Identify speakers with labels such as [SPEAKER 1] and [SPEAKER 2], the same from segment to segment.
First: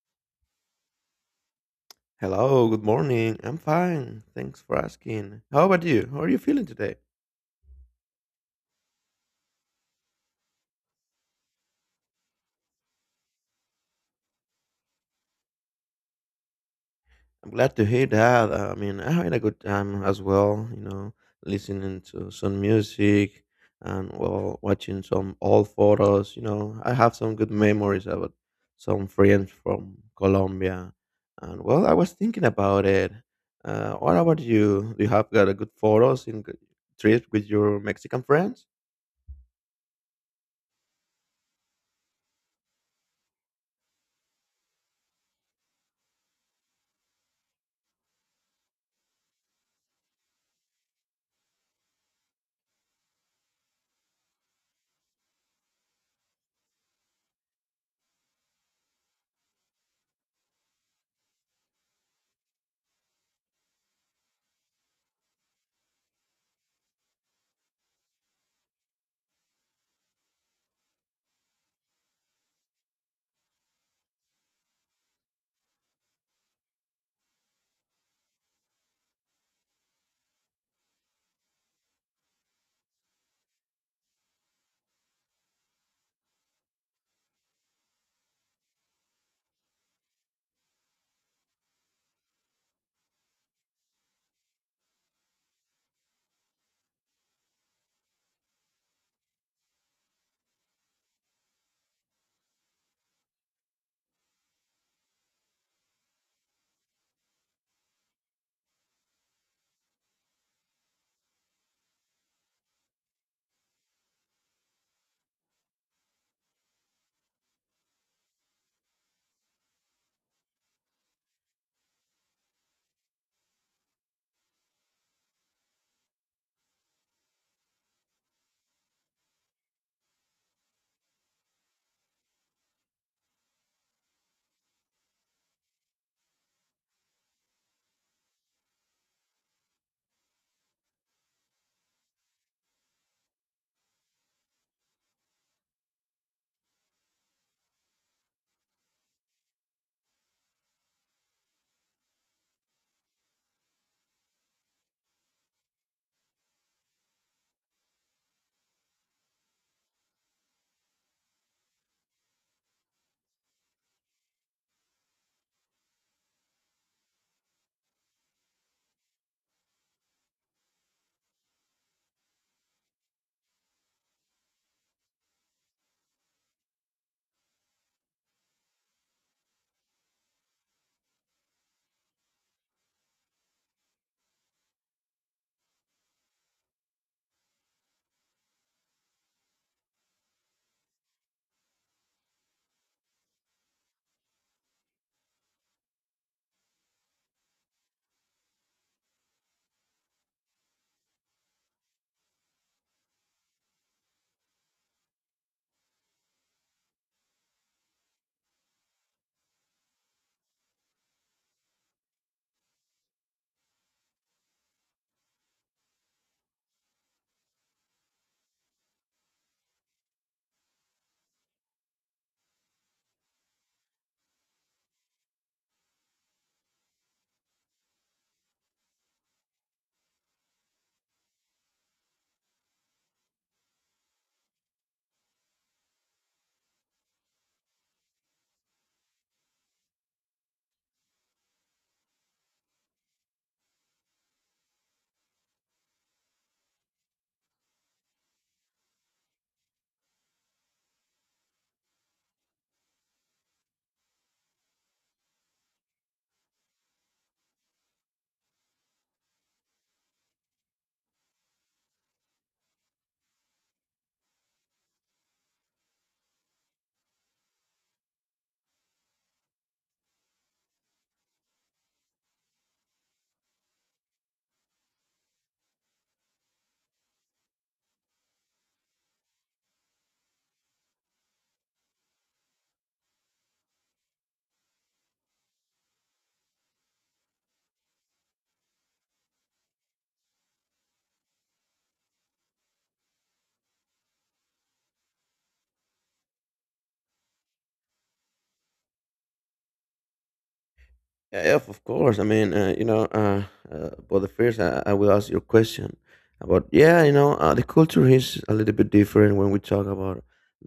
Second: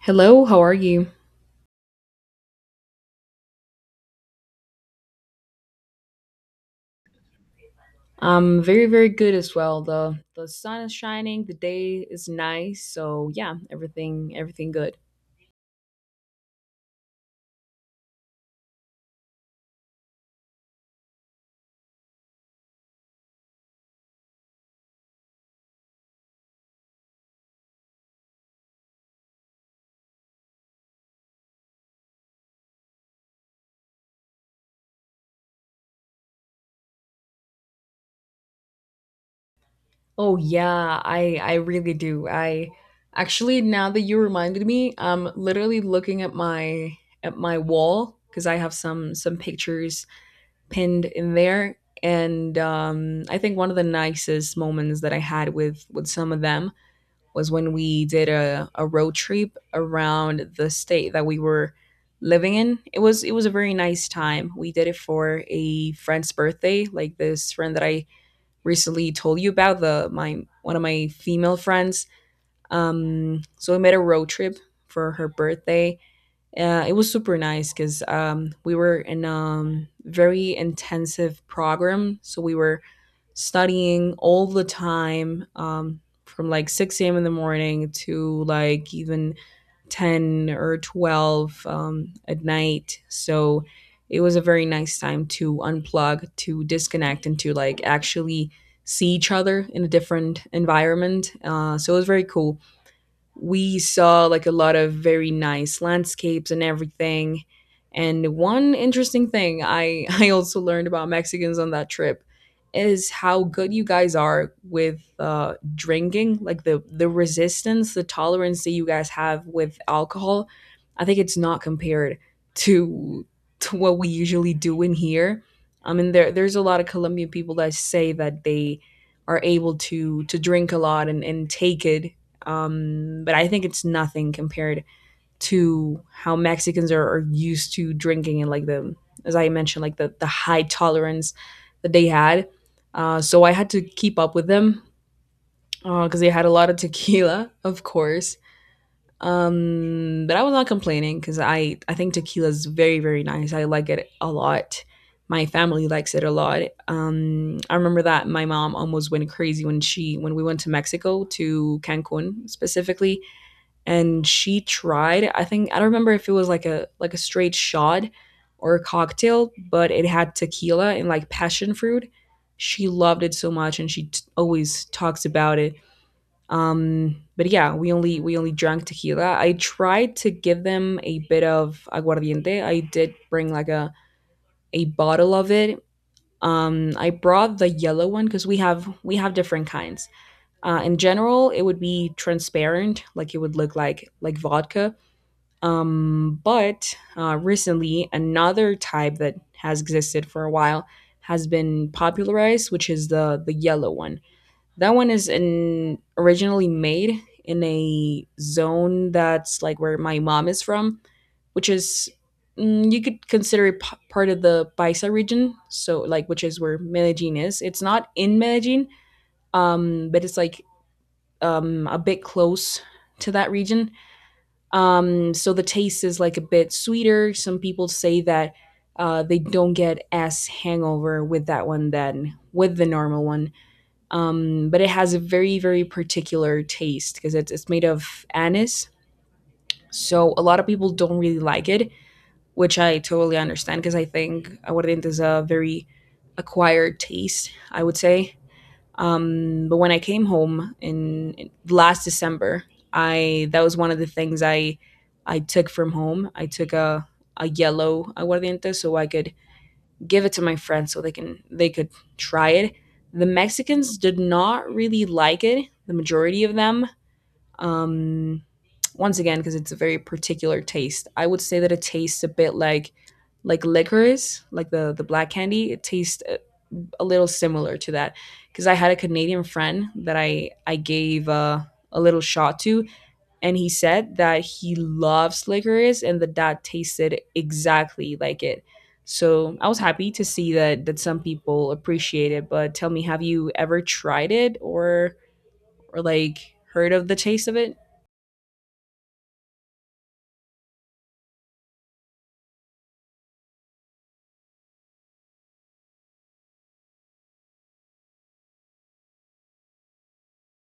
[SPEAKER 1] Hello, how are you?
[SPEAKER 2] Hello, good morning. I'm fine. Thanks for asking. How about you? How are you feeling today?
[SPEAKER 1] I'm very, very good as well. The sun is shining, the day is nice, so yeah, everything good.
[SPEAKER 2] I'm glad to hear that. I mean, I had a good time as well, listening to some music, and well, watching some old photos. I have some good memories about some friends from Colombia. And well, I was thinking about it. What about you? Do you have got a good photos in trip with your Mexican friends?
[SPEAKER 1] Oh yeah, I really do. I actually, now that you reminded me, I'm literally looking at my wall because I have some pictures pinned in there, and I think one of the nicest moments that I had with some of them was when we did a road trip around the state that we were living in. It was a very nice time. We did it for a friend's birthday, like this friend that I recently told you about, the my one of my female friends. So we made a road trip for her birthday. It was super nice because we were in a very intensive program. So we were studying all the time from like 6 a.m. in the morning to like even 10 or 12 at night. So it was a very nice time to unplug, to disconnect, and to like actually see each other in a different environment. So it was very cool. We saw like a lot of very nice landscapes and everything. And one interesting thing I also learned about Mexicans on that trip is how good you guys are with drinking, like the resistance, the tolerance that you guys have with alcohol. I think it's not compared to to what we usually do in here. I mean, there's a lot of Colombian people that say that they are able to drink a lot and take it, but I think it's nothing compared to how Mexicans are used to drinking, and like as I mentioned, like the high tolerance that they had. So I had to keep up with them because they had a lot of tequila, of course. But I was not complaining because I think tequila is very, very nice. I like it a lot. My family likes it a lot. I remember that my mom almost went crazy when she when we went to Mexico, to Cancun specifically, and she tried. I think I don't remember if it was like a straight shot or a cocktail, but it had tequila and like passion fruit. She loved it so much, and always talks about it. But yeah, we only drank tequila. I tried to give them a bit of aguardiente. I did bring like a bottle of it. I brought the yellow one because we have different kinds. Uh, in general, it would be transparent, like it would look like vodka. But recently, another type that has existed for a while has been popularized, which is the yellow one. That one is in originally made in a zone that's like where my mom is from, which is, you could consider it part of the Paisa region. So like, which is where Medellin is. It's not in Medellin, but it's like a bit close to that region. So the taste is like a bit sweeter. Some people say that they don't get as hangover with that one than with the normal one. But it has a very, very particular taste because it's made of anise. So a lot of people don't really like it, which I totally understand because I think aguardiente is a very acquired taste, I would say. But when I came home in last December, I that was one of the things I took from home. I took a yellow aguardiente so I could give it to my friends so they could try it. The Mexicans did not really like it. The majority of them. Um, once again, because it's a very particular taste. I would say that it tastes a bit like licorice, like the black candy. It tastes a little similar to that because I had a Canadian friend that I gave a little shot to, and he said that he loves licorice and that that tasted exactly like it. So I was happy to see that that some people appreciate it. But tell me, have you ever tried it, or like heard of the taste of it?
[SPEAKER 2] Yeah, yeah, of course. I mean, but the first, I will ask your question about, yeah, the culture is a little bit different when we talk about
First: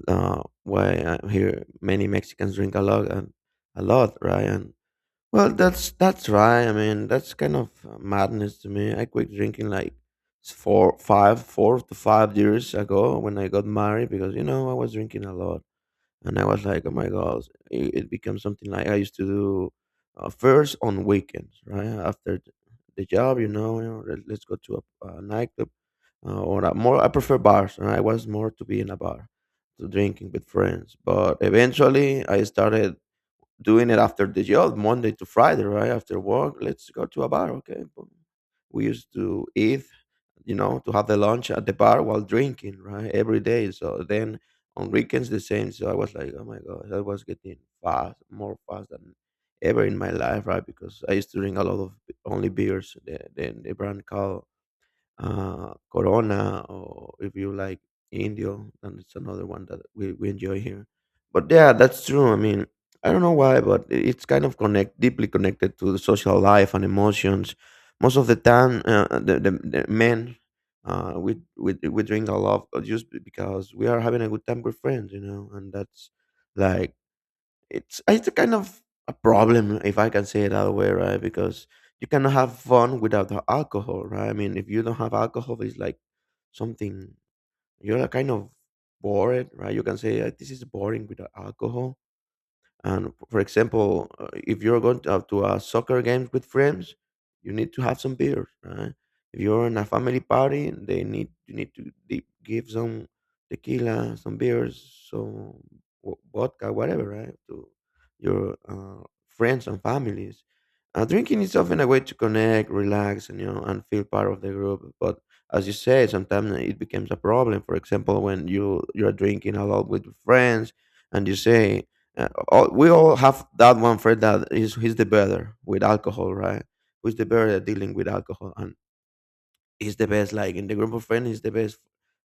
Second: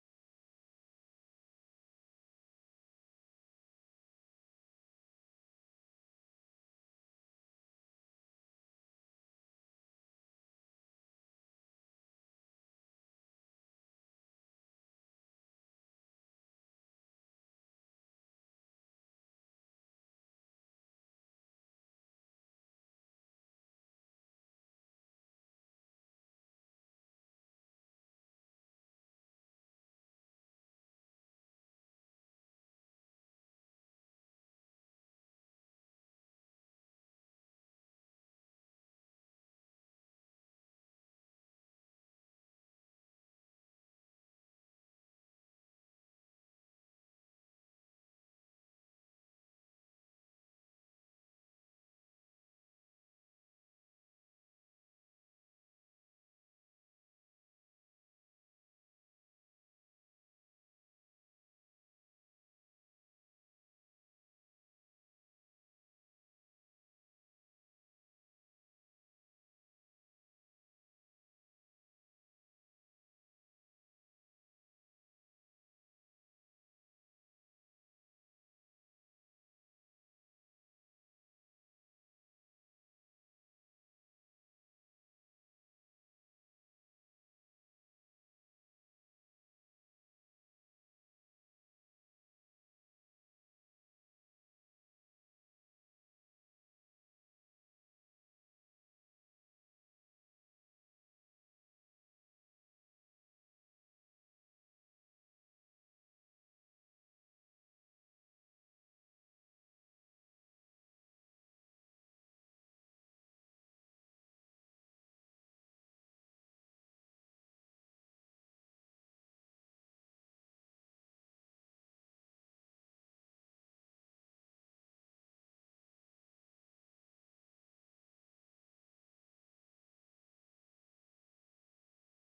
[SPEAKER 2] why I hear many Mexicans drink a lot and a lot, right? And well, that's right. I mean, that's kind of madness to me. I quit drinking like 4 to 5 years ago when I got married, because you know I was drinking a lot, and I was like, oh my god, it becomes something like I used to do first on weekends, right after the job. Let's go to a nightclub, or a more. I prefer bars. And I was more to be in a bar, to drinking with friends. But eventually, I started doing it after the job, Monday to Friday, right? After work, let's go to a bar, okay? But we used to eat, you know, to have the lunch at the bar while drinking, right? Every day. So then on weekends, the same. So I was like, oh my God, I was getting fast, more fast than ever in my life, right? Because I used to drink a lot of only beers, the brand called Corona, or if you like Indio, and it's another one that we enjoy here. But yeah, that's true. I mean, I don't know why, but it's kind of connect deeply connected to the social life and emotions. Most of the time, the men, we drink a lot because we are having a good time with friends, you know, and that's like it's a kind of a problem, if I can say it that way, right? Because you cannot have fun without the alcohol, right? I mean, if you don't have alcohol, it's like something you're kind of bored, right? You can say, this is boring without alcohol, and for example, if you're going to a soccer game with friends, you need to have some beers, right? If you're in a family party, they need you need to give some tequila, some beers, some vodka, whatever, right? To your friends and families. Drinking is often a way to connect, relax, and you know, and feel part of the group. But as you say, sometimes it becomes a problem. For example, when you you're drinking a lot with your friends, and you say we all have that one friend that is he's the better with alcohol, right? Who's the better at dealing with alcohol, and he's the best. Like in the group of friends, he's the best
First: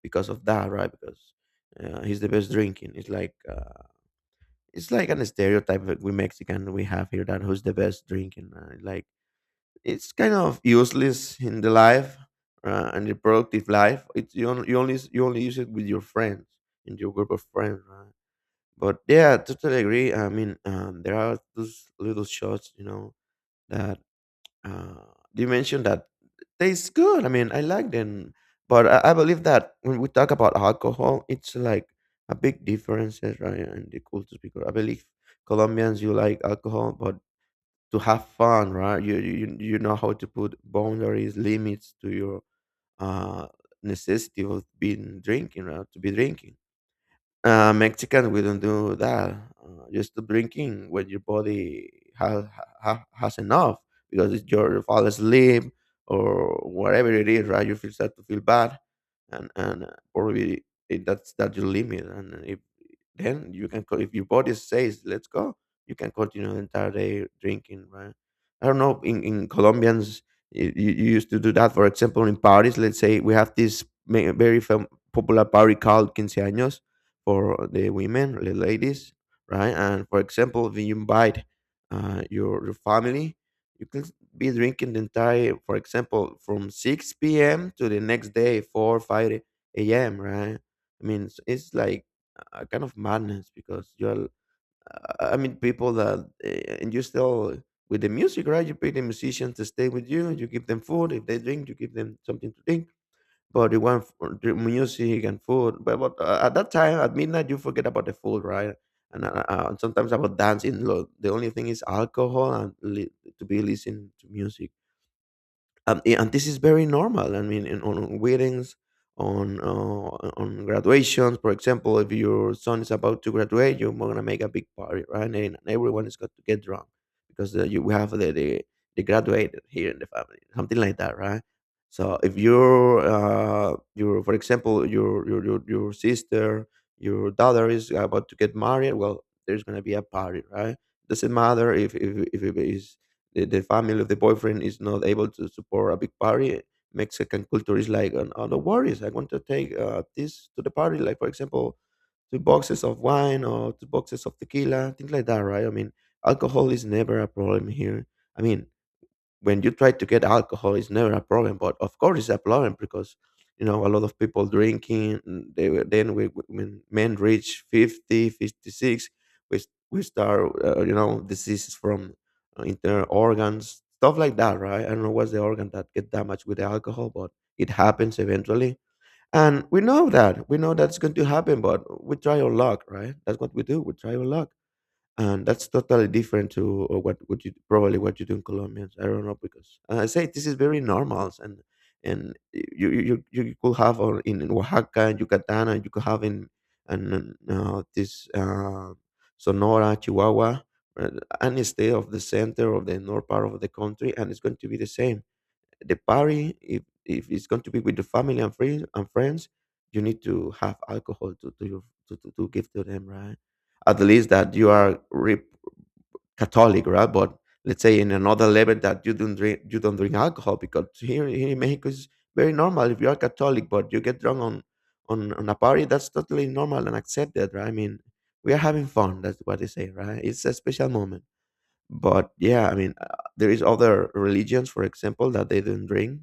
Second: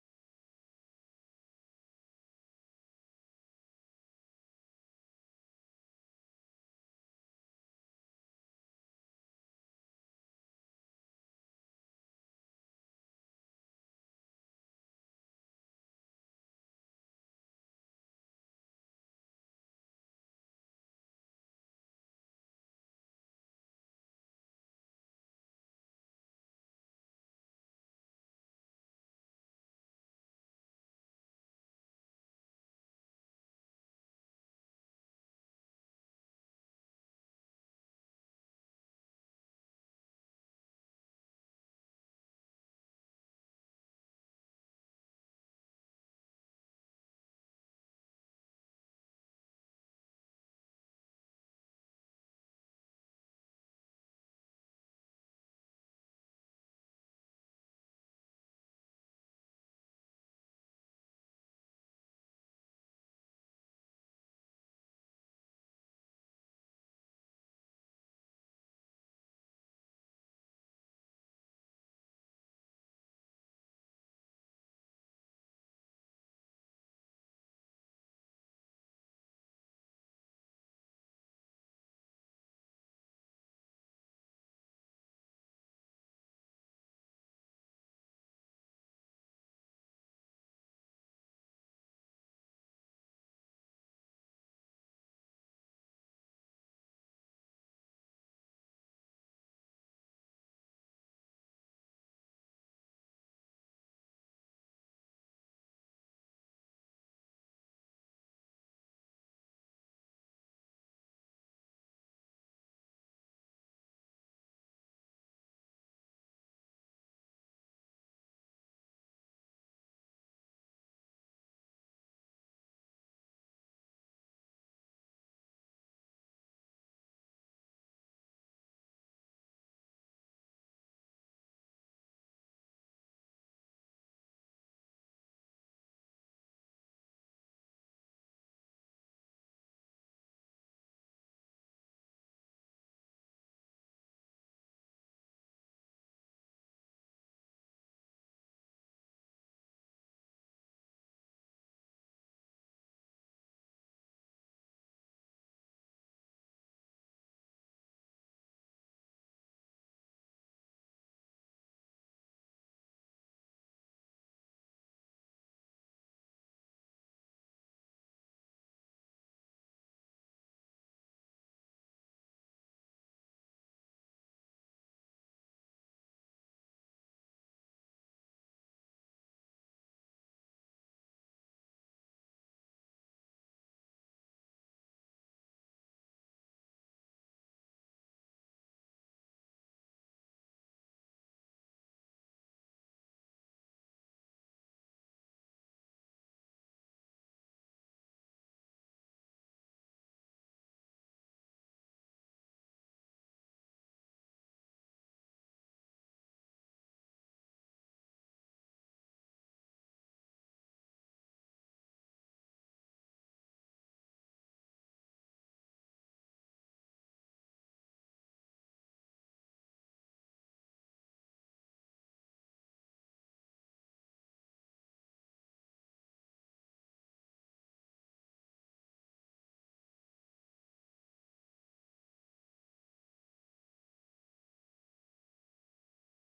[SPEAKER 2] because of that, right? Because he's the best drinking. It's like an stereotype that we Mexican we have here that who's the best drinking. Like it's kind of useless in the life and the productive life. It's you only, you only use it with your friends in your group of friends, right? But yeah, totally agree. I mean, there are those little shots, you know, that uh, you mentioned that tastes good. I mean, I like them, but I believe that when we talk about alcohol, it's like a big difference, eh, right, in the cultures. Because I believe Colombians, you like alcohol, but to have fun, right? You know how to put boundaries, limits to your uh necessity of being drinking, right? To be drinking, Mexican, we don't do that. You stop drinking when your body has has enough, because it's your fall asleep or whatever it is, right? You feel start to feel bad, and probably that's your limit. And if then you can if your body says let's go, you can continue the entire day drinking, right? I don't know. In Colombians, you used to do that. For example, in Paris, let's say we have this popular party called Quince Años for the women, the ladies, right? And for example, when you invite your family, you can be drinking the entire, for example, from 6 p.m. to the next day, 4, 5 a.m., right? I mean, it's like a kind of madness because you're, I mean, people that, uh, and you still with the music, right? You pay the musicians to stay with you, you give them food. If they drink, you give them something to drink, but you want the music and food. But, at that time, at midnight, you forget about the food, right? And sometimes about dancing. Look, the only thing is alcohol and to be listening to music. Yeah, and this is very normal. I mean, in, on weddings, on uh, on graduations, for example, if your son is about to graduate, you're gonna make a big party, right? And everyone is got to get drunk because you we have the graduated here in the family, something like that, right? So if your for example your sister your daughter is about to get married, well, there's gonna be a party, right? Doesn't matter if it is the family of the boyfriend is not able to support a big party, Mexican culture is like, oh, no, no worries, I want to take this to the party, like for example two boxes of wine or two boxes of tequila, things like that, right? I mean, alcohol is never a problem here. I mean, when you try to get alcohol, it's never a problem, but of course it's a problem, because you know a lot of people drinking, and they were- then we- when men reach 50, 56, we start, you know, diseases from internal organs, stuff like that, right? I don't know what's the organ that get damaged with the alcohol, but it happens eventually. And we know that's going to happen, but we try our luck, right? That's what we do, we try our luck. And that's totally different to what you probably what you do in Colombians. I don't know, because I say this is very normal. And and you could have in Oaxaca and Yucatan, and you could have in, and this Sonora, Chihuahua, uh, any state of the center of the north part of the country, and it's going to be the same, the party. If it's going to be with the family and friends, you need to have alcohol to to give to them, right? At least that you are catholic, right? But let's say in another level that you don't drink, alcohol. Because here, here in Mexico, it's very normal if you are catholic but you get drunk on a party. That's totally normal and accepted, right? I mean, we are having fun, that's what they say, right? It's a special moment. But yeah, I mean, there is other religions, for example, that they don't drink.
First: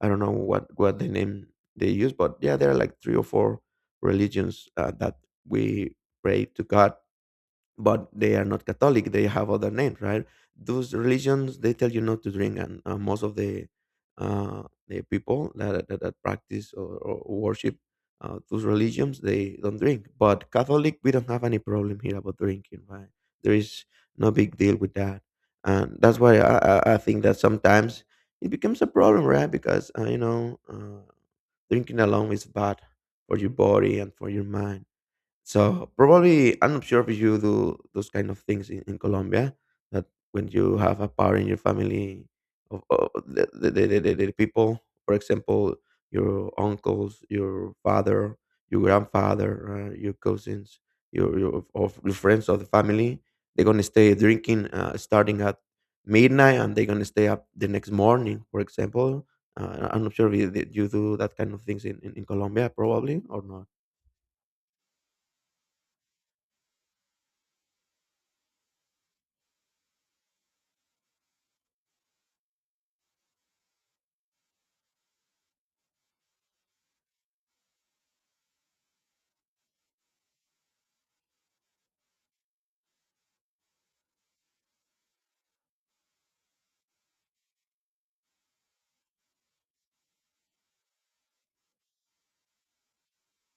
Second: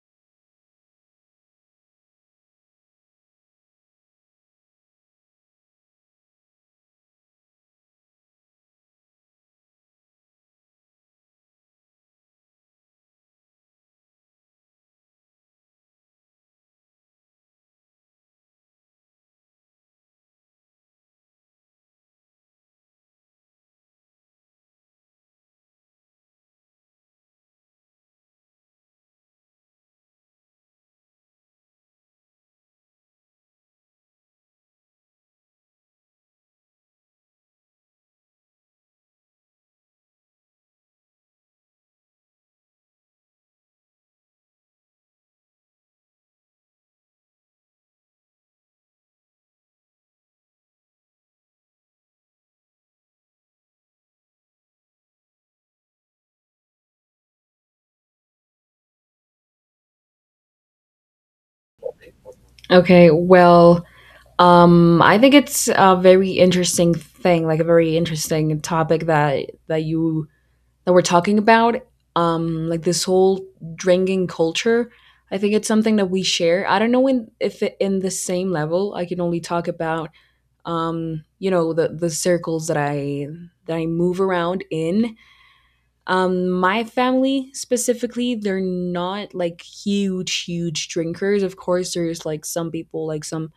[SPEAKER 2] I don't know what the name they use, but yeah, there are like three or four religions that we pray to God, but they are not Catholic. They have other names, right? Those religions, they tell you not to drink, and most of the people that, that practice or worship those religions, they don't drink. But Catholic, we don't have any problem here about drinking, right? There is no big deal with that, and that's why I think that sometimes it becomes a problem, right? Because drinking alone is bad for your body and for your mind. So probably I'm not sure if you do those kind of things in Colombia. That when you have a power in your family, of the people, for example, your uncles, your father, your grandfather, your cousins, your friends of the family, they're gonna stay drinking starting at midnight, and they're gonna stay up the next morning. For example, I'm not sure if you do that kind of things in Colombia,
[SPEAKER 1] Okay,
[SPEAKER 2] probably or not.
[SPEAKER 1] well, I think it's a very interesting thing, like a very interesting topic that you that we're talking about, like this whole drinking culture. I think it's something that we share. I don't know if it, in the same level. I can only talk about, you know, the circles that I move around in. Um, my family specifically, they're not like huge, huge drinkers. Of course, there's like some people, like some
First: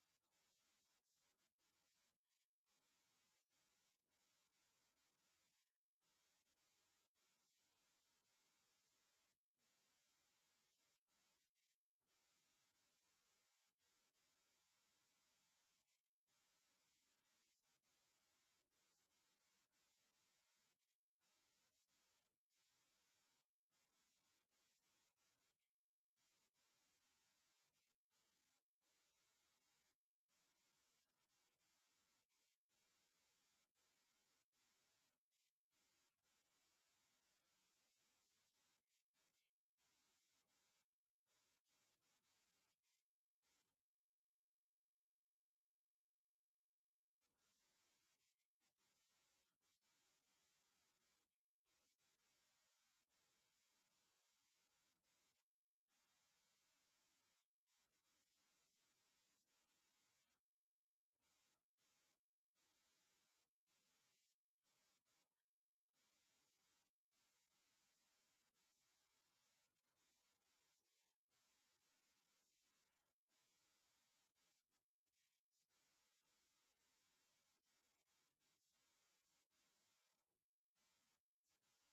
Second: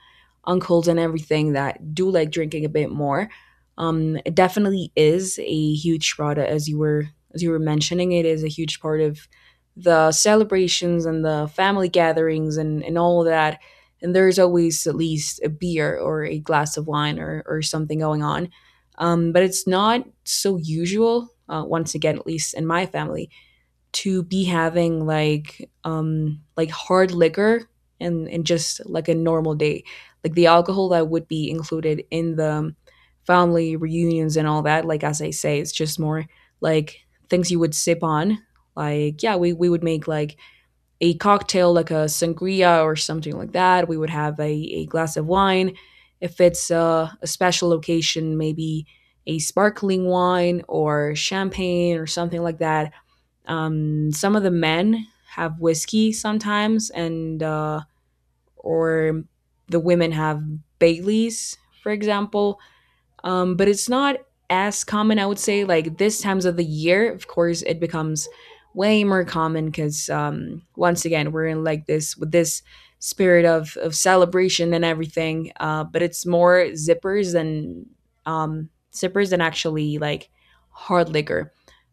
[SPEAKER 1] uncles and everything that do like drinking a bit more. It definitely is a huge as you were mentioning, it is a huge part of the celebrations and the family gatherings, and all that. And there's always at least a beer or a glass of wine, or something going on, but it's not so usual, once again, at least in my family, to be having like hard liquor and just like a normal day, like the alcohol that would be included in the family reunions and all that. Like as I say, it's just more like things you would sip on. Like yeah, we would make like a cocktail like a sangria or something like that. We would have a glass of wine. If it's a special location, maybe a sparkling wine or champagne or something like that. Some of the men have whiskey sometimes, and or the women have Baileys, for example, but it's not as common. I would say like this times of the year, of course, it becomes way more common because, once again, we're in like this with this spirit of celebration and everything. But it's more zippers than actually like hard liquor.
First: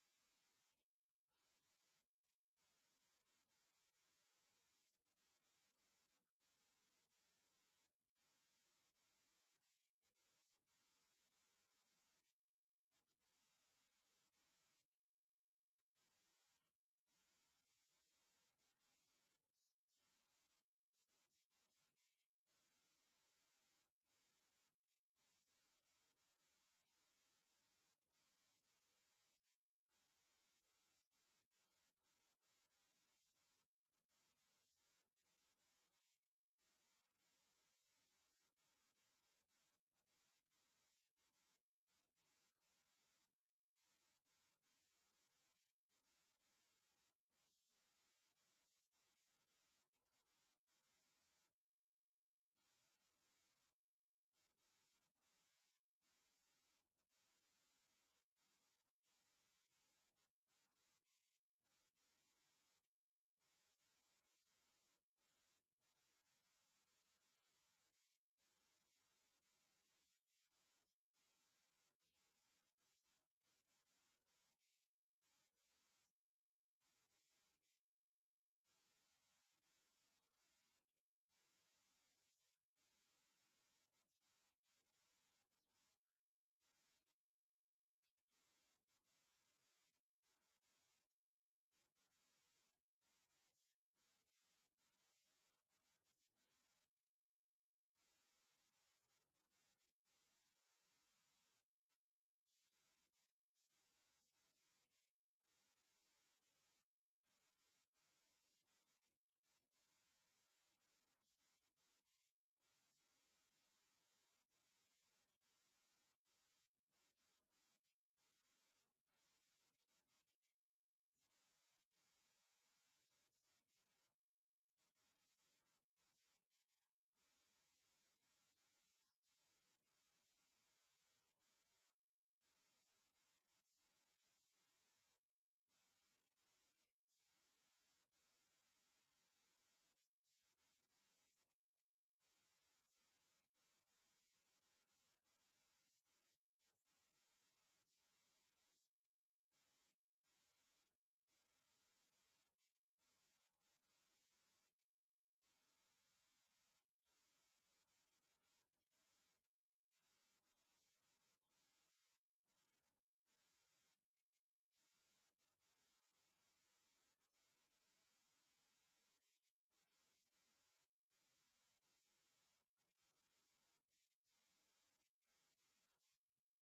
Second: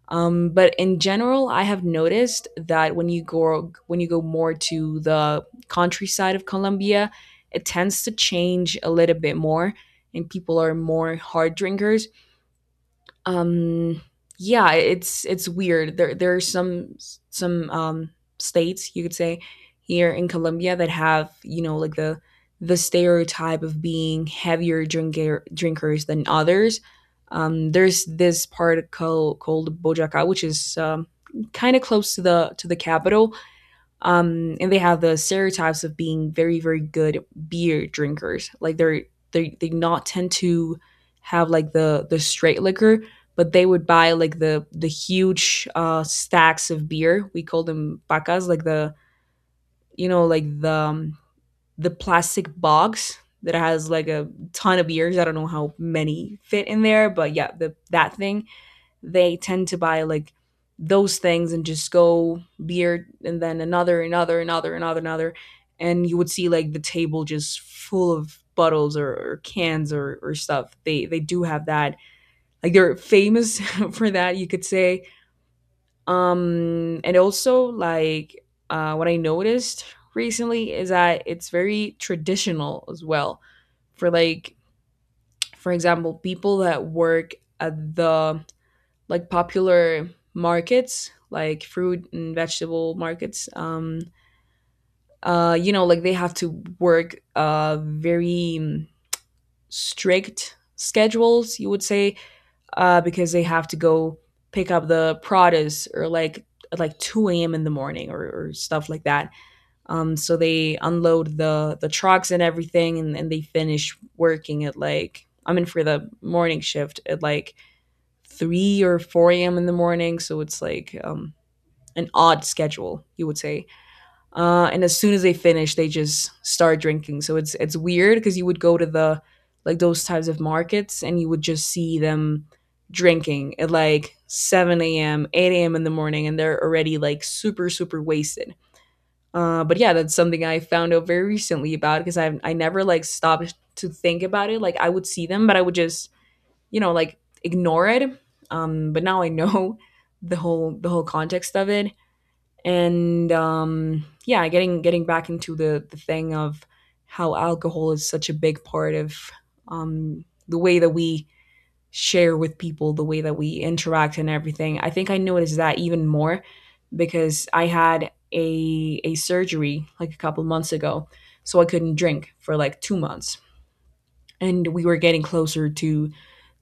[SPEAKER 1] But in general, I have noticed that when you go more to the countryside of Colombia, it tends to change a little bit more, and people are more hard drinkers. Um, yeah, it's weird. There are some states you could say here in Colombia that have, you know, like the stereotype of being heavier drinkers than others. There's this part called Bojaca, which is, kind of close to the capital, and they have the stereotypes of being very, very good beer drinkers. Like they're they not tend to have like the straight liquor, but they would buy like the huge stacks of beer. We call them pacas, like the, you know, like the, the plastic box that has like a ton of beers. I don't know how many fit in there, but yeah, the that thing. They tend to buy like those things and just go beer and then another, another, another, another, another. And you would see like the table just full of bottles, or cans, or stuff. They do have that. Like they're famous for that, you could say. Um, and also like what I noticed recently is that it's very traditional as well. For like, for example, people that work at the like popular markets, like fruit and vegetable markets, you know, like they have to work very strict schedules, you would say, because they have to go pick up the produce, or like at like 2 a.m in the morning, or stuff like that. So they unload the trucks and everything, and they finish working at like, I mean, for the morning shift at like 3 or 4 a.m in the morning. So it's like an odd schedule, you would say. And as soon as they finish, they just start drinking. So it's weird because you would go to the like those types of markets and you would just see them drinking at like 7 a.m., 8 a.m. in the morning, and they're already like super, super wasted. But yeah, that's something I found out very recently about because I never like stopped to think about it. Like I would see them, but I would just, you know, like ignore it. But now I know the whole context of it. And yeah, getting back into the thing of how alcohol is such a big part of the way that we share with people, the way that we interact and everything. I think I noticed that even more because I had a surgery like a couple months ago, so I couldn't drink for like 2 months, and we were getting closer to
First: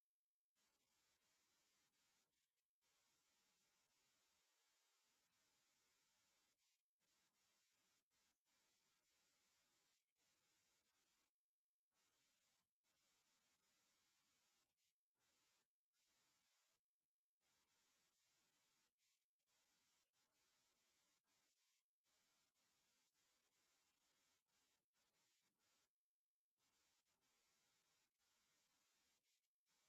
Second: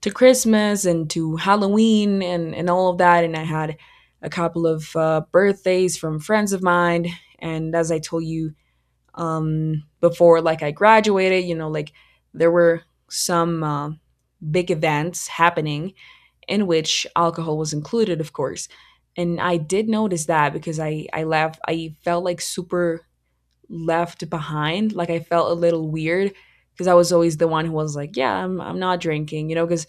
[SPEAKER 1] to Christmas and to Halloween, and all of that. And I had a couple of birthdays from friends of mine, and as I told you before, like, I graduated, you know, like there were some big events happening in which alcohol was included, of course. And I did notice that because I felt like super left behind. Like, I felt a little weird because I was always the one who was like, yeah, I'm not drinking, you know, because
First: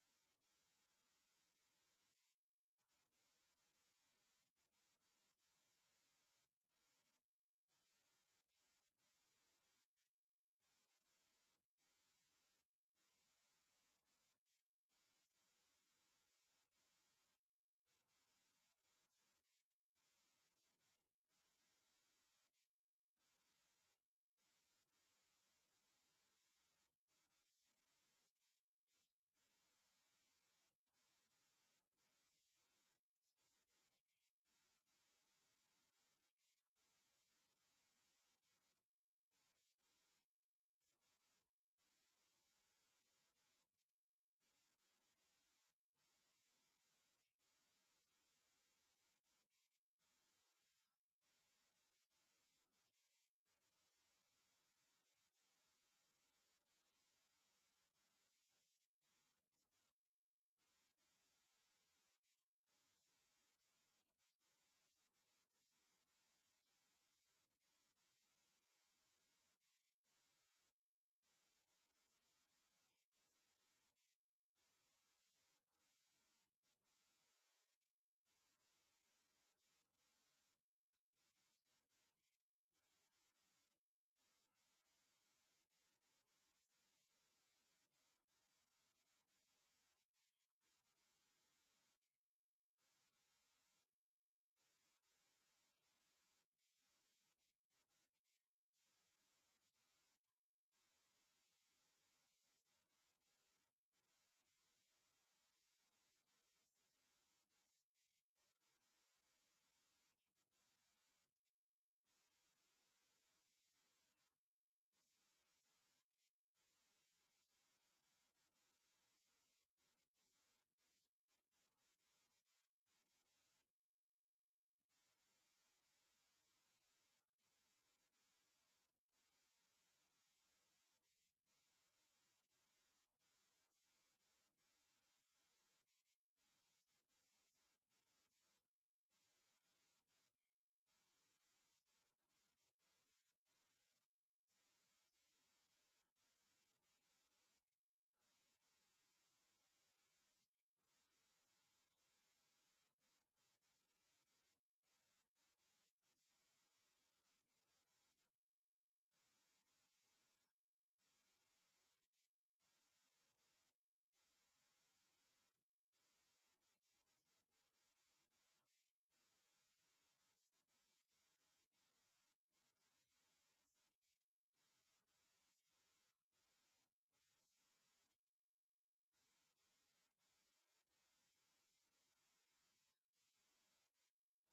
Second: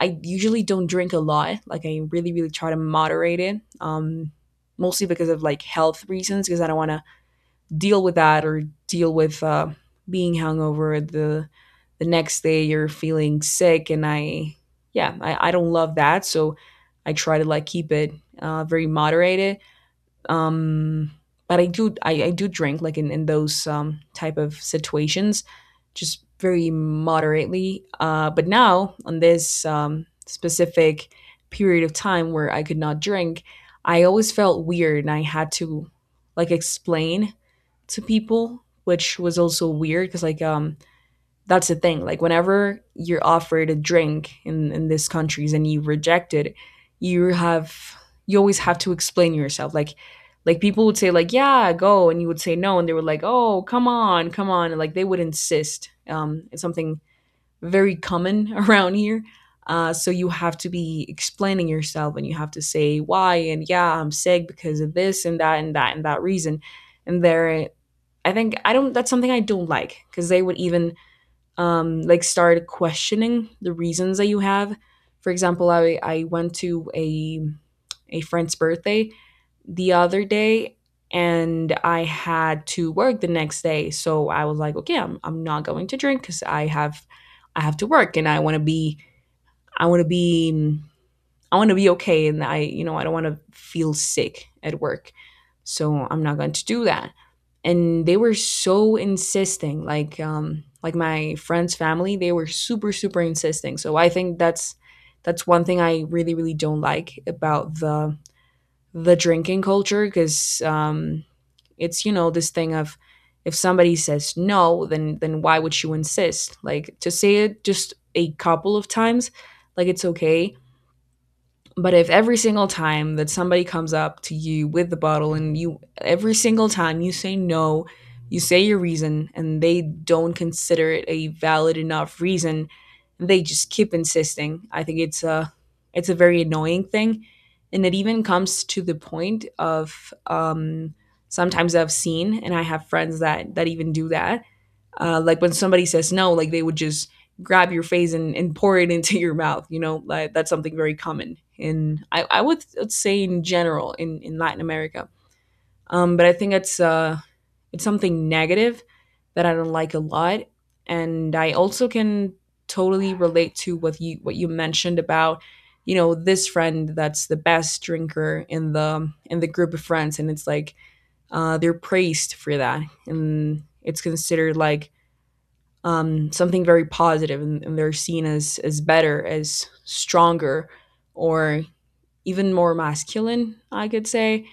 [SPEAKER 1] I usually don't drink a lot. Like, I really really try to moderate it. Mostly because of like health reasons, because I don't want to deal with that or deal with being hungover the next day, you're feeling sick. And I yeah, I don't love that, so I try to like keep it very moderated, um but I do drink like in those type of situations, just very moderately. But now, on this specific period of time where I could not drink, I always felt weird, and I had to like explain to people, which was also weird because like that's the thing. Like, whenever you're offered a drink in these countries and you reject it, you have you always have to explain yourself. Like people would say like, yeah, go, and you would say no, and they were like, oh, come on, come on, and like they would insist. It's something very common around here. So you have to be explaining yourself, and you have to say why, and yeah, I'm sick because of this and that and that and that reason. And there, I think I don't that's something I don't like, because they would even like start questioning the reasons that you have. For example, I went to a friend's birthday the other day, and I had to work the next day. So I was like, okay, I'm not going to drink because I have to work, and I want to be I want to be mm, I want to be okay. And I, you know, I don't want to feel sick at work. So I'm not going to do that. And they were so insisting, like my friend's family, they were super super insisting. So I think that's one thing I really really don't like about the drinking culture, because it's, you know, this thing of, if somebody says no, then why would you insist? Like, to say it just a couple of times, like, it's okay. But if every single time that somebody comes up to you with the bottle, and you every single time you say no, you say your reason, and they don't consider it a valid enough reason, they just keep insisting. I think it's a very annoying thing, and it even comes to the point of, sometimes I've seen, and I have friends that even do that, like when somebody says no, like they would just grab your face and, pour it into your mouth, you know, like that's something very common in, I would say in general, in Latin America. But I think it's something negative that I don't like a lot, and I also can totally relate to what you mentioned about, you know, this friend that's the best drinker in the group of friends, and it's like, they're praised for that, and it's considered like something very positive, and, they're seen as better, as stronger, or even more masculine, I could say.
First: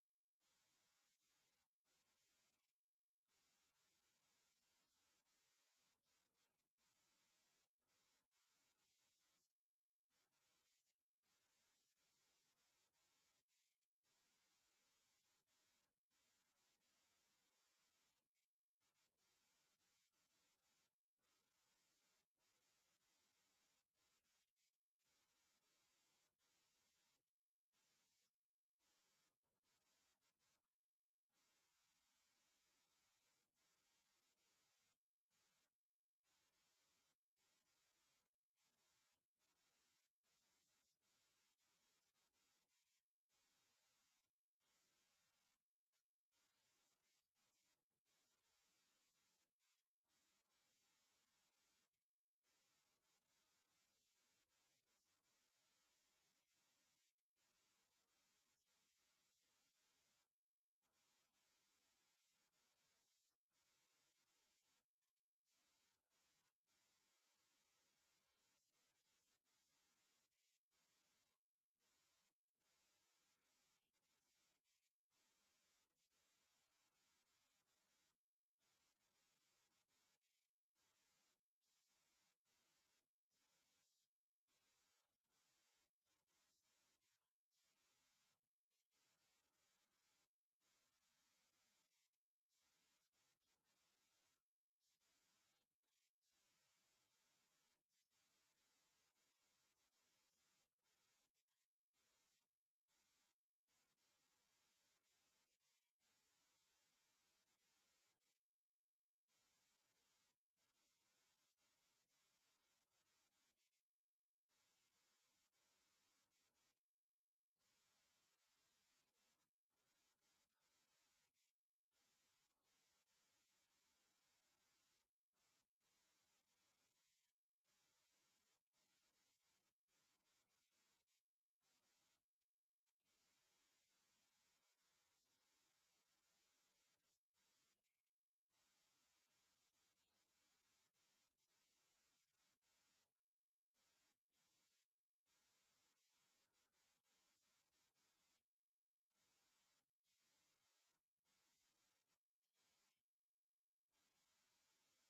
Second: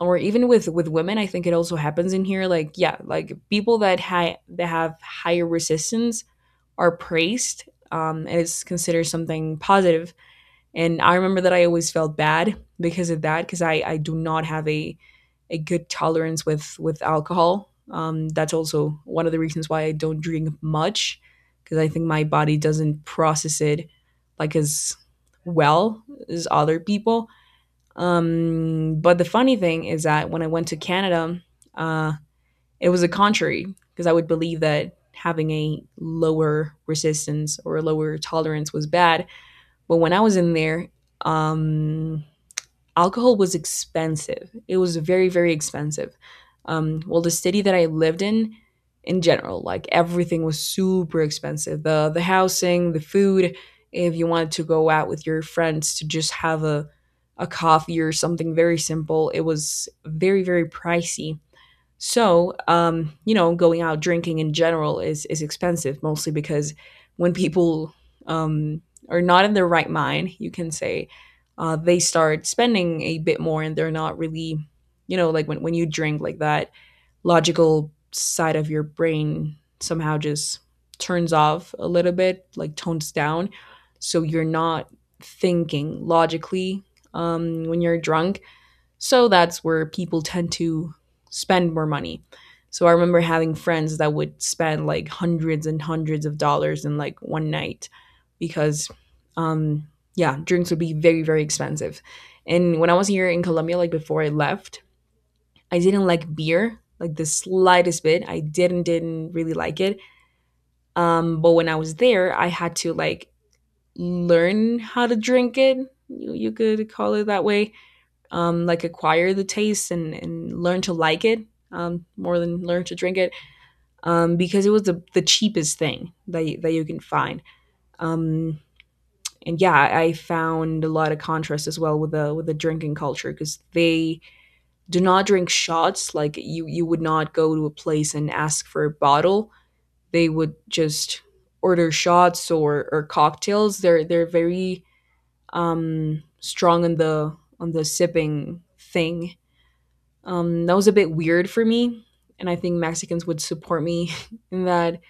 [SPEAKER 1] Or even with women, I think it also happens in here. Like, yeah, like people that that have higher resistance are praised, and it's considered something positive. And I remember that I always felt bad because of that, because I do not have a good tolerance with alcohol. That's also one of the reasons why I don't drink much, because I think my body doesn't process it like as well as other people. But the funny thing is that when I went to Canada, uh, it was the contrary, because I would believe that having a lower resistance or a lower tolerance was bad. But when I was in there, um, alcohol was expensive. It was very, very expensive. Well, the city that I lived in general, like everything was super expensive. The housing, the food. If you wanted to go out with your friends to just have a coffee or something very simple, it was very, very pricey. So, you know, going out drinking in general is expensive, mostly because when people, um, are not in their right mind, you can say, they start spending a bit more, and they're not really, you know, like when you drink like that, logical side of your brain somehow just turns off a little bit, like tones down, so you're not thinking logically when you're drunk. So that's where people tend to spend more money. So I remember having friends that would spend like hundreds and hundreds of dollars in like one night, because um yeah, drinks would be very very expensive. And when I was here in Colombia, like before I left, I didn't like beer like the slightest bit. I didn't really like it. But when I was there, I had to like learn how to drink it. You could call it that way, like acquire the taste, and, learn to like it, more than learn to drink it, because it was the cheapest thing that you can find. Um, and yeah, I found a lot of contrast as well with the drinking culture, because they do not drink shots. Like, you would not go to a place and ask for a bottle. They would just order shots or cocktails. They're very strong on the sipping thing. That was a bit weird for me, and I think Mexicans would support me in that,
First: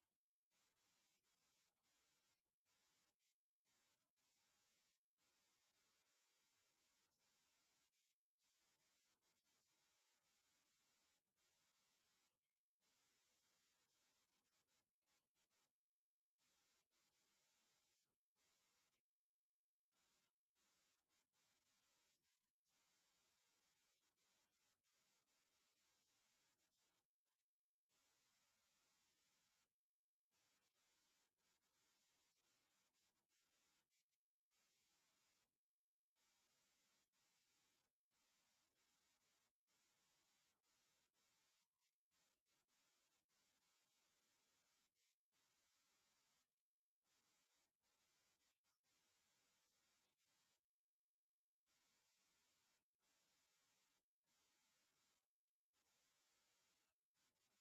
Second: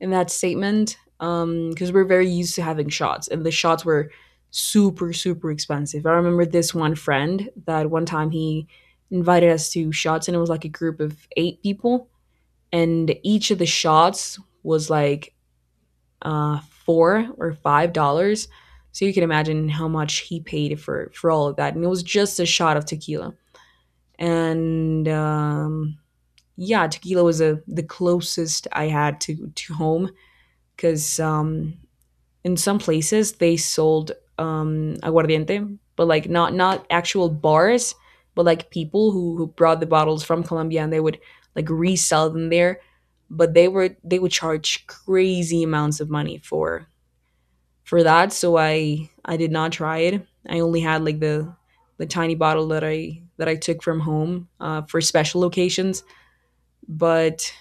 [SPEAKER 1] statement, because we're very used to having shots, and the shots were super super expensive. I remember this one friend that one time he invited us to shots, and it was like a group of eight people, and each of the shots was like uh, $4 or $5. So you can imagine how much he paid for all of that, and it was just a shot of tequila. And yeah, tequila was the closest I had to, home, because in some places they sold aguardiente, but like not actual bars, but like people who brought the bottles from Colombia, and they would like resell them there. But they would charge crazy amounts of money for that. So I did not try it. I only had like the tiny bottle that I took from home, for special occasions. But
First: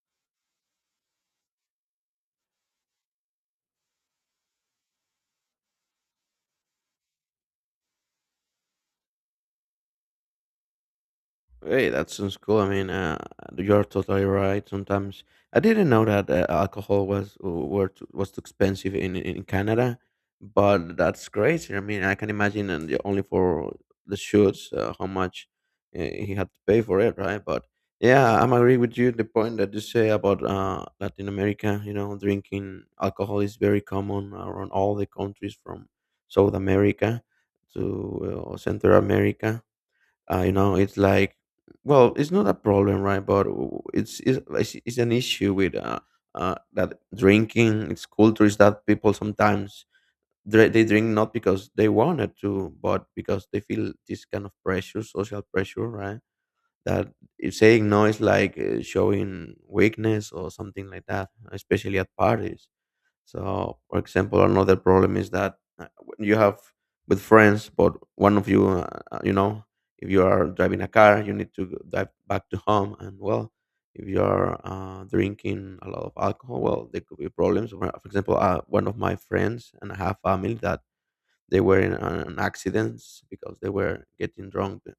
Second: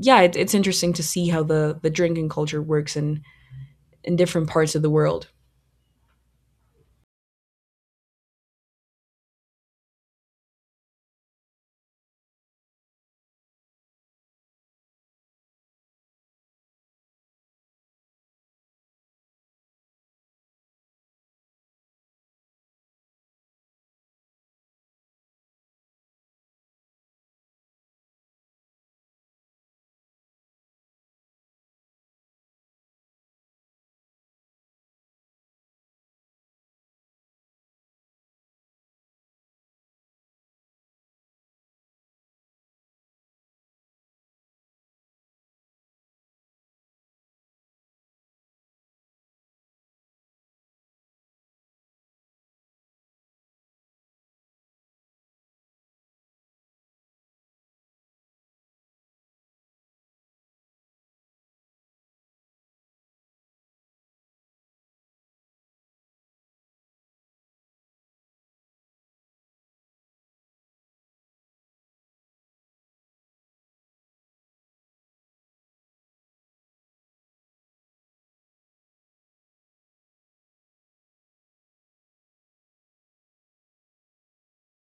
[SPEAKER 1] yeah, it's interesting to see how the drinking culture works in different parts of the world.
[SPEAKER 2] Hey, that sounds cool. I mean, you're totally right. Sometimes I didn't know that alcohol was too expensive in Canada, but that's crazy. I mean, I can imagine and only for the shoots, how much he had to pay for it, right? But yeah, I'm agree with you. The point that you say about, Latin America, you know, drinking alcohol is very common around all the countries from South America to, Central America. You know, it's like, well, it's not a problem, right? But it's it's an issue with that drinking. It's culture is that people sometimes they drink not because they wanted to, but because they feel this kind of pressure, social pressure, right? That if saying no is like, showing weakness or something like that, especially at parties. So, for example, another problem is that when you have with friends, but one of you, you know, if you are driving a car, you need to go drive back to home. And well, if you are drinking a lot of alcohol, well, there could be problems. For example, one of my friends and I have family that they were in an accident because they were getting drunk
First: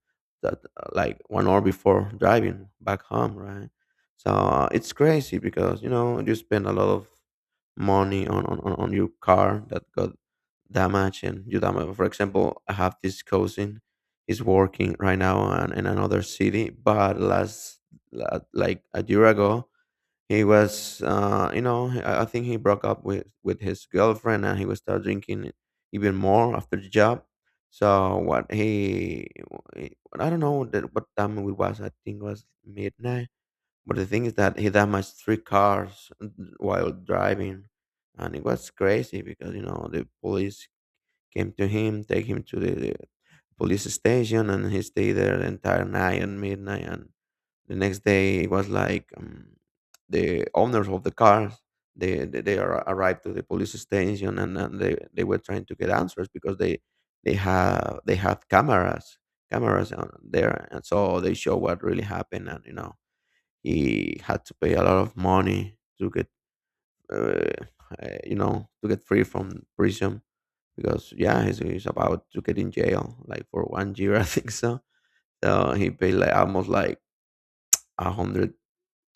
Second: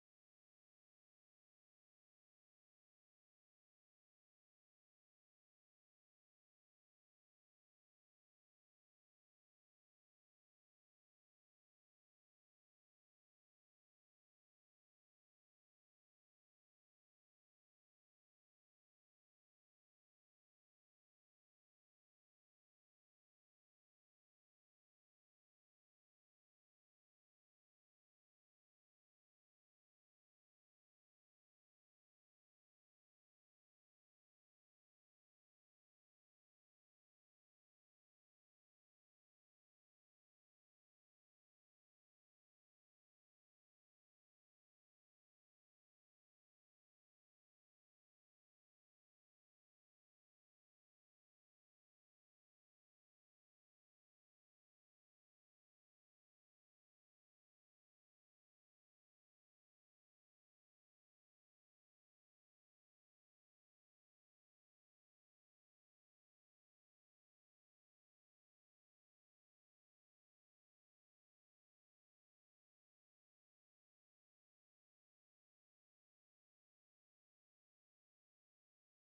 [SPEAKER 2] that like 1 hour before driving back home, right? So it's crazy because, you know, you spend a lot of money on your car that got damaged and you damage. For example, I have this cousin, he's working right now in another city, but last, like a year ago, he was, you know, I think he broke up with his girlfriend and he was start drinking even more after the job. So what he, I don't know that what time it was, I think it was midnight, but the thing is that he damaged three cars while driving, and it was crazy because, you know, the police came to him, take him to the police station, and he stayed there the entire night and midnight. And the next day, it was like, the owners of the cars, they arrived to the police station, and, they were trying to get answers because they have they had cameras, on there, and so they show what really happened. And, you know, he had to pay a lot of money to get, uh, you know, to get free from prison because, yeah, he's about to get in jail like for 1 year I think so. So he paid like almost like a hundred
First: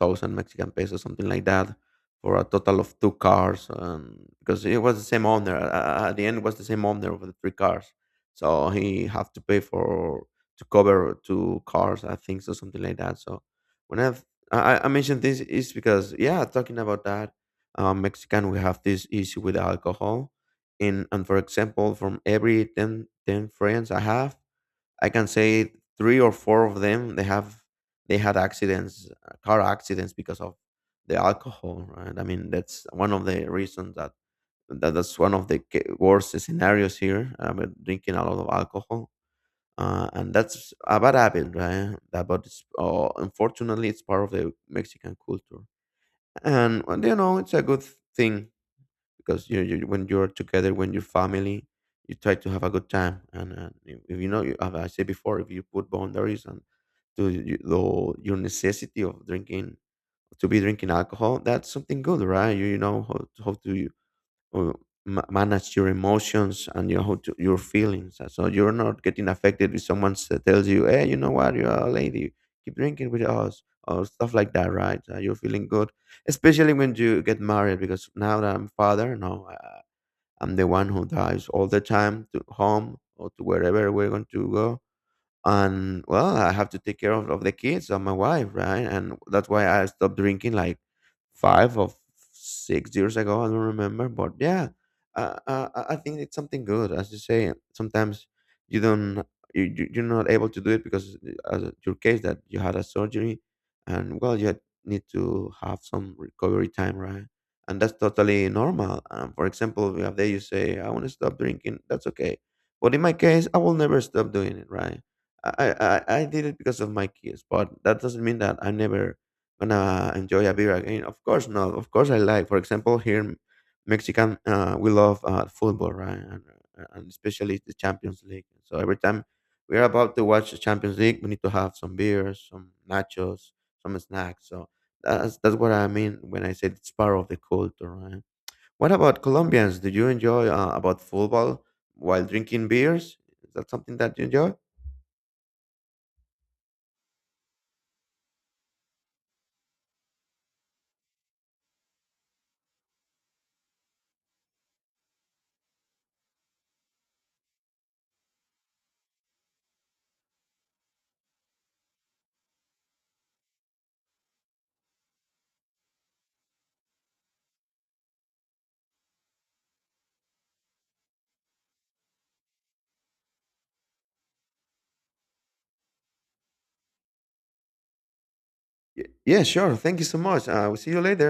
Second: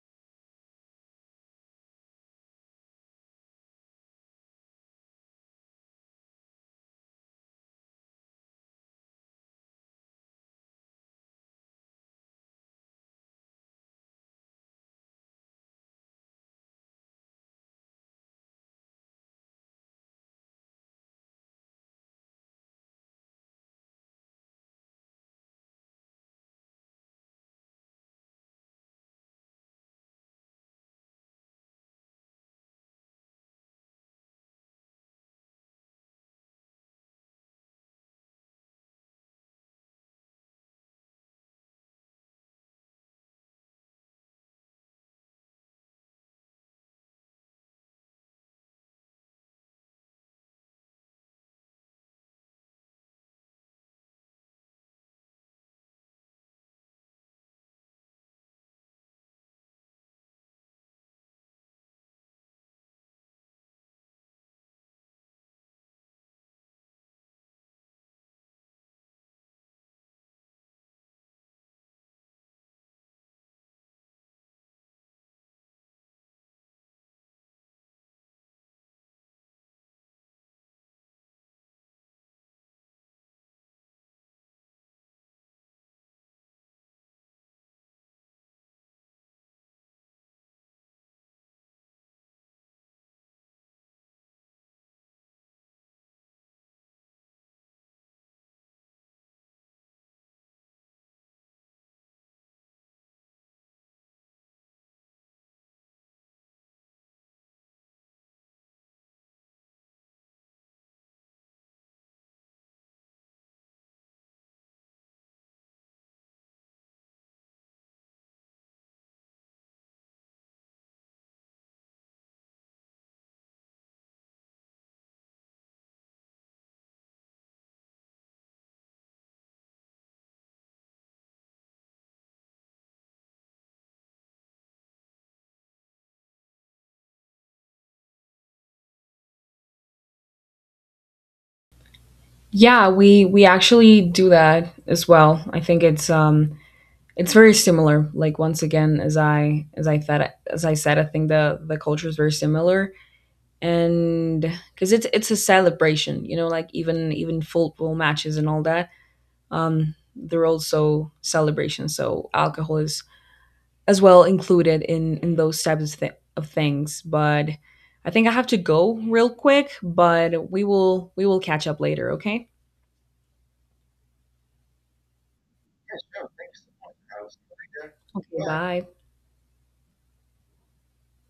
[SPEAKER 2] thousand Mexican pesos, something like that, for a total of two cars. And because it was the same owner, at the end it was the same owner of the three cars, so he have to pay for to cover two cars, I think, so something like that. So when I've, I mentioned this is because, yeah, talking about that, Mexican, we have this issue with alcohol. And for example, from every ten friends I have, I can say three or four of them they have they had accidents, car accidents because of the alcohol, right? I mean, that's one of the reasons that, that's one of the worst scenarios here. I mean, drinking a lot of alcohol, and that's a bad habit, right? That, but it's, unfortunately, it's part of the Mexican culture. And well, you know, it's a good thing because you when you're together, when you're family, you try to have a good time. And if you know as I said before, if you put boundaries and to you, the, your necessity of drinking to be drinking alcohol, that's something good, right? You know how, how to you, uh, manage your emotions and your how to, your feelings. So you're not getting affected with someone that tells you, hey, you know what, you're a lady, keep drinking with us or stuff like that, right? You're feeling good, especially when you get married, because now that I'm father, no, I'm the one who drives all the time to home or to wherever we're going to go. And well, I have to take care of, the kids and my wife, right? And that's why I stopped drinking like 5 or 6 years ago, I don't remember, but yeah. I think it's something good. As you say, sometimes you don't, you're not able to do it because, as your case that you had a surgery, and well, need to have some recovery time, right? And that's totally normal. For example, if they you say I want to stop drinking, that's okay, but in my case, I will never stop doing it, right? I, I did it because of my kids, but that doesn't mean that I'm never gonna enjoy a beer again. Of course not. Of course I like. For example, here in Mexican, we love football, right? And especially the Champions League. So every time we're about to watch the Champions League, we need to have some beers, some nachos, some snacks. So that's what I mean when I said it's part of the culture, right? What about Colombians? Do you enjoy about football while drinking
[SPEAKER 1] Yeah,
[SPEAKER 2] beers?
[SPEAKER 1] we
[SPEAKER 2] Is that something
[SPEAKER 1] actually
[SPEAKER 2] that you
[SPEAKER 1] do
[SPEAKER 2] enjoy?
[SPEAKER 1] that as well. I think it's It's very similar. Like, once again, as I said, I think the culture is very similar, and because it's a celebration, you know, like even football matches and all that. They're also celebrations. So alcohol is as well included in those types of, of things. But I think I have to go real quick, but we will catch up later, okay? Okay, bye.
[SPEAKER 2] Yeah, sure. Thank you so much. I will see you later.